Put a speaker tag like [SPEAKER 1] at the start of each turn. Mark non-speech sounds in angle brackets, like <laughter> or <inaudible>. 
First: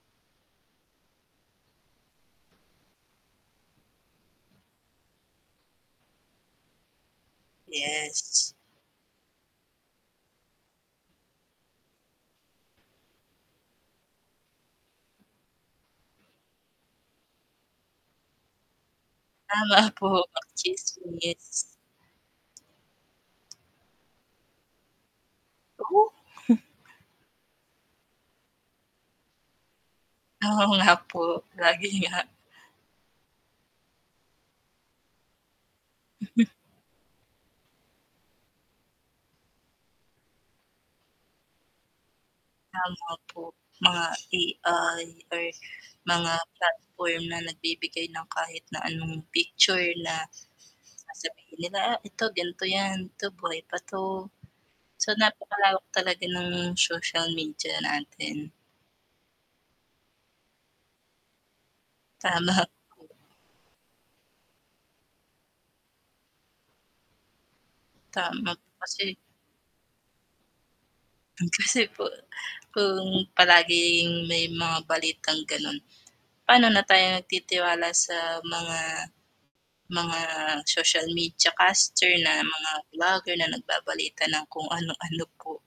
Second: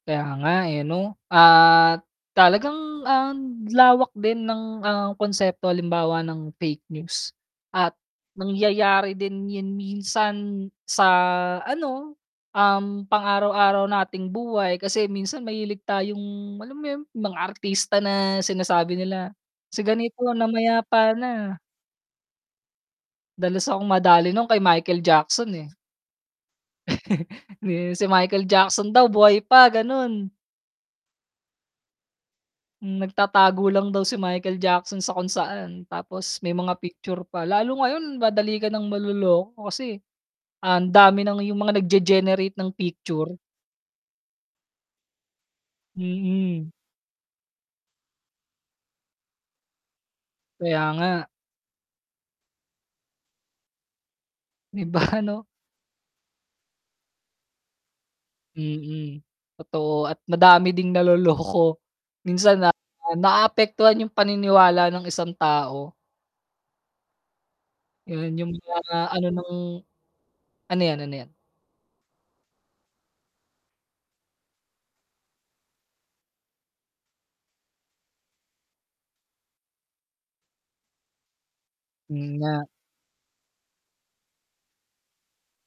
[SPEAKER 1] Kaya nga eh, no. At talagang ang lawak din ng ang konsepto halimbawa ng fake news at
[SPEAKER 2] Yes
[SPEAKER 1] nangyayari din yun minsan sa ano, um, pang-araw araw nating buhay. Kasi minsan mahilig tayong alam mo yun, yung mga artista na sinasabi nila,
[SPEAKER 2] Tama
[SPEAKER 1] "Si
[SPEAKER 2] <chuckles> po
[SPEAKER 1] ganito
[SPEAKER 2] ang
[SPEAKER 1] namaya pa na."
[SPEAKER 2] chismis.
[SPEAKER 1] Dalas akong madali nun kay Michael Jackson, eh.
[SPEAKER 2] <chuckles>
[SPEAKER 1] <chuckles> Si Michael Jackson daw buhay pa ganun.
[SPEAKER 2] Oo nga po, lagi nga.
[SPEAKER 1] Nagtatago lang daw si Michael Jackson sa kung saan, tapos
[SPEAKER 2] Mhm.
[SPEAKER 1] may mga picture pa. Lalo ngayon madali ka ng maloloko kasi ang dami ng yung mga nag-ge-generate ng
[SPEAKER 2] Tama
[SPEAKER 1] picture.
[SPEAKER 2] po, mga AI or mga
[SPEAKER 1] Mm.
[SPEAKER 2] platform na nagbibigay ng kahit na anong picture na
[SPEAKER 1] Kaya nga.
[SPEAKER 2] sasabihin nila ito ganto yan to buhay pa to.
[SPEAKER 1] Di ba,
[SPEAKER 2] So,
[SPEAKER 1] ano?
[SPEAKER 2] napakalawak talaga ng social media natin.
[SPEAKER 1] Mm, totoo at madami ding naloloko. <chuckles> Minsan
[SPEAKER 2] Tama
[SPEAKER 1] na
[SPEAKER 2] <chuckles> po.
[SPEAKER 1] naapektuhan yung paniniwala ng isang tao. Yun, yung
[SPEAKER 2] Tama po
[SPEAKER 1] mga
[SPEAKER 2] kasi
[SPEAKER 1] ano ng ano yan, ano yan?
[SPEAKER 2] mm, kasi po kung palaging may mga balitang ganun, pano na tayo nagtitiwala sa mga, mga social media caster
[SPEAKER 1] Yun
[SPEAKER 2] na
[SPEAKER 1] nga.
[SPEAKER 2] mga vlogger na nagbabalita ng kung <chuckles> ano ano po.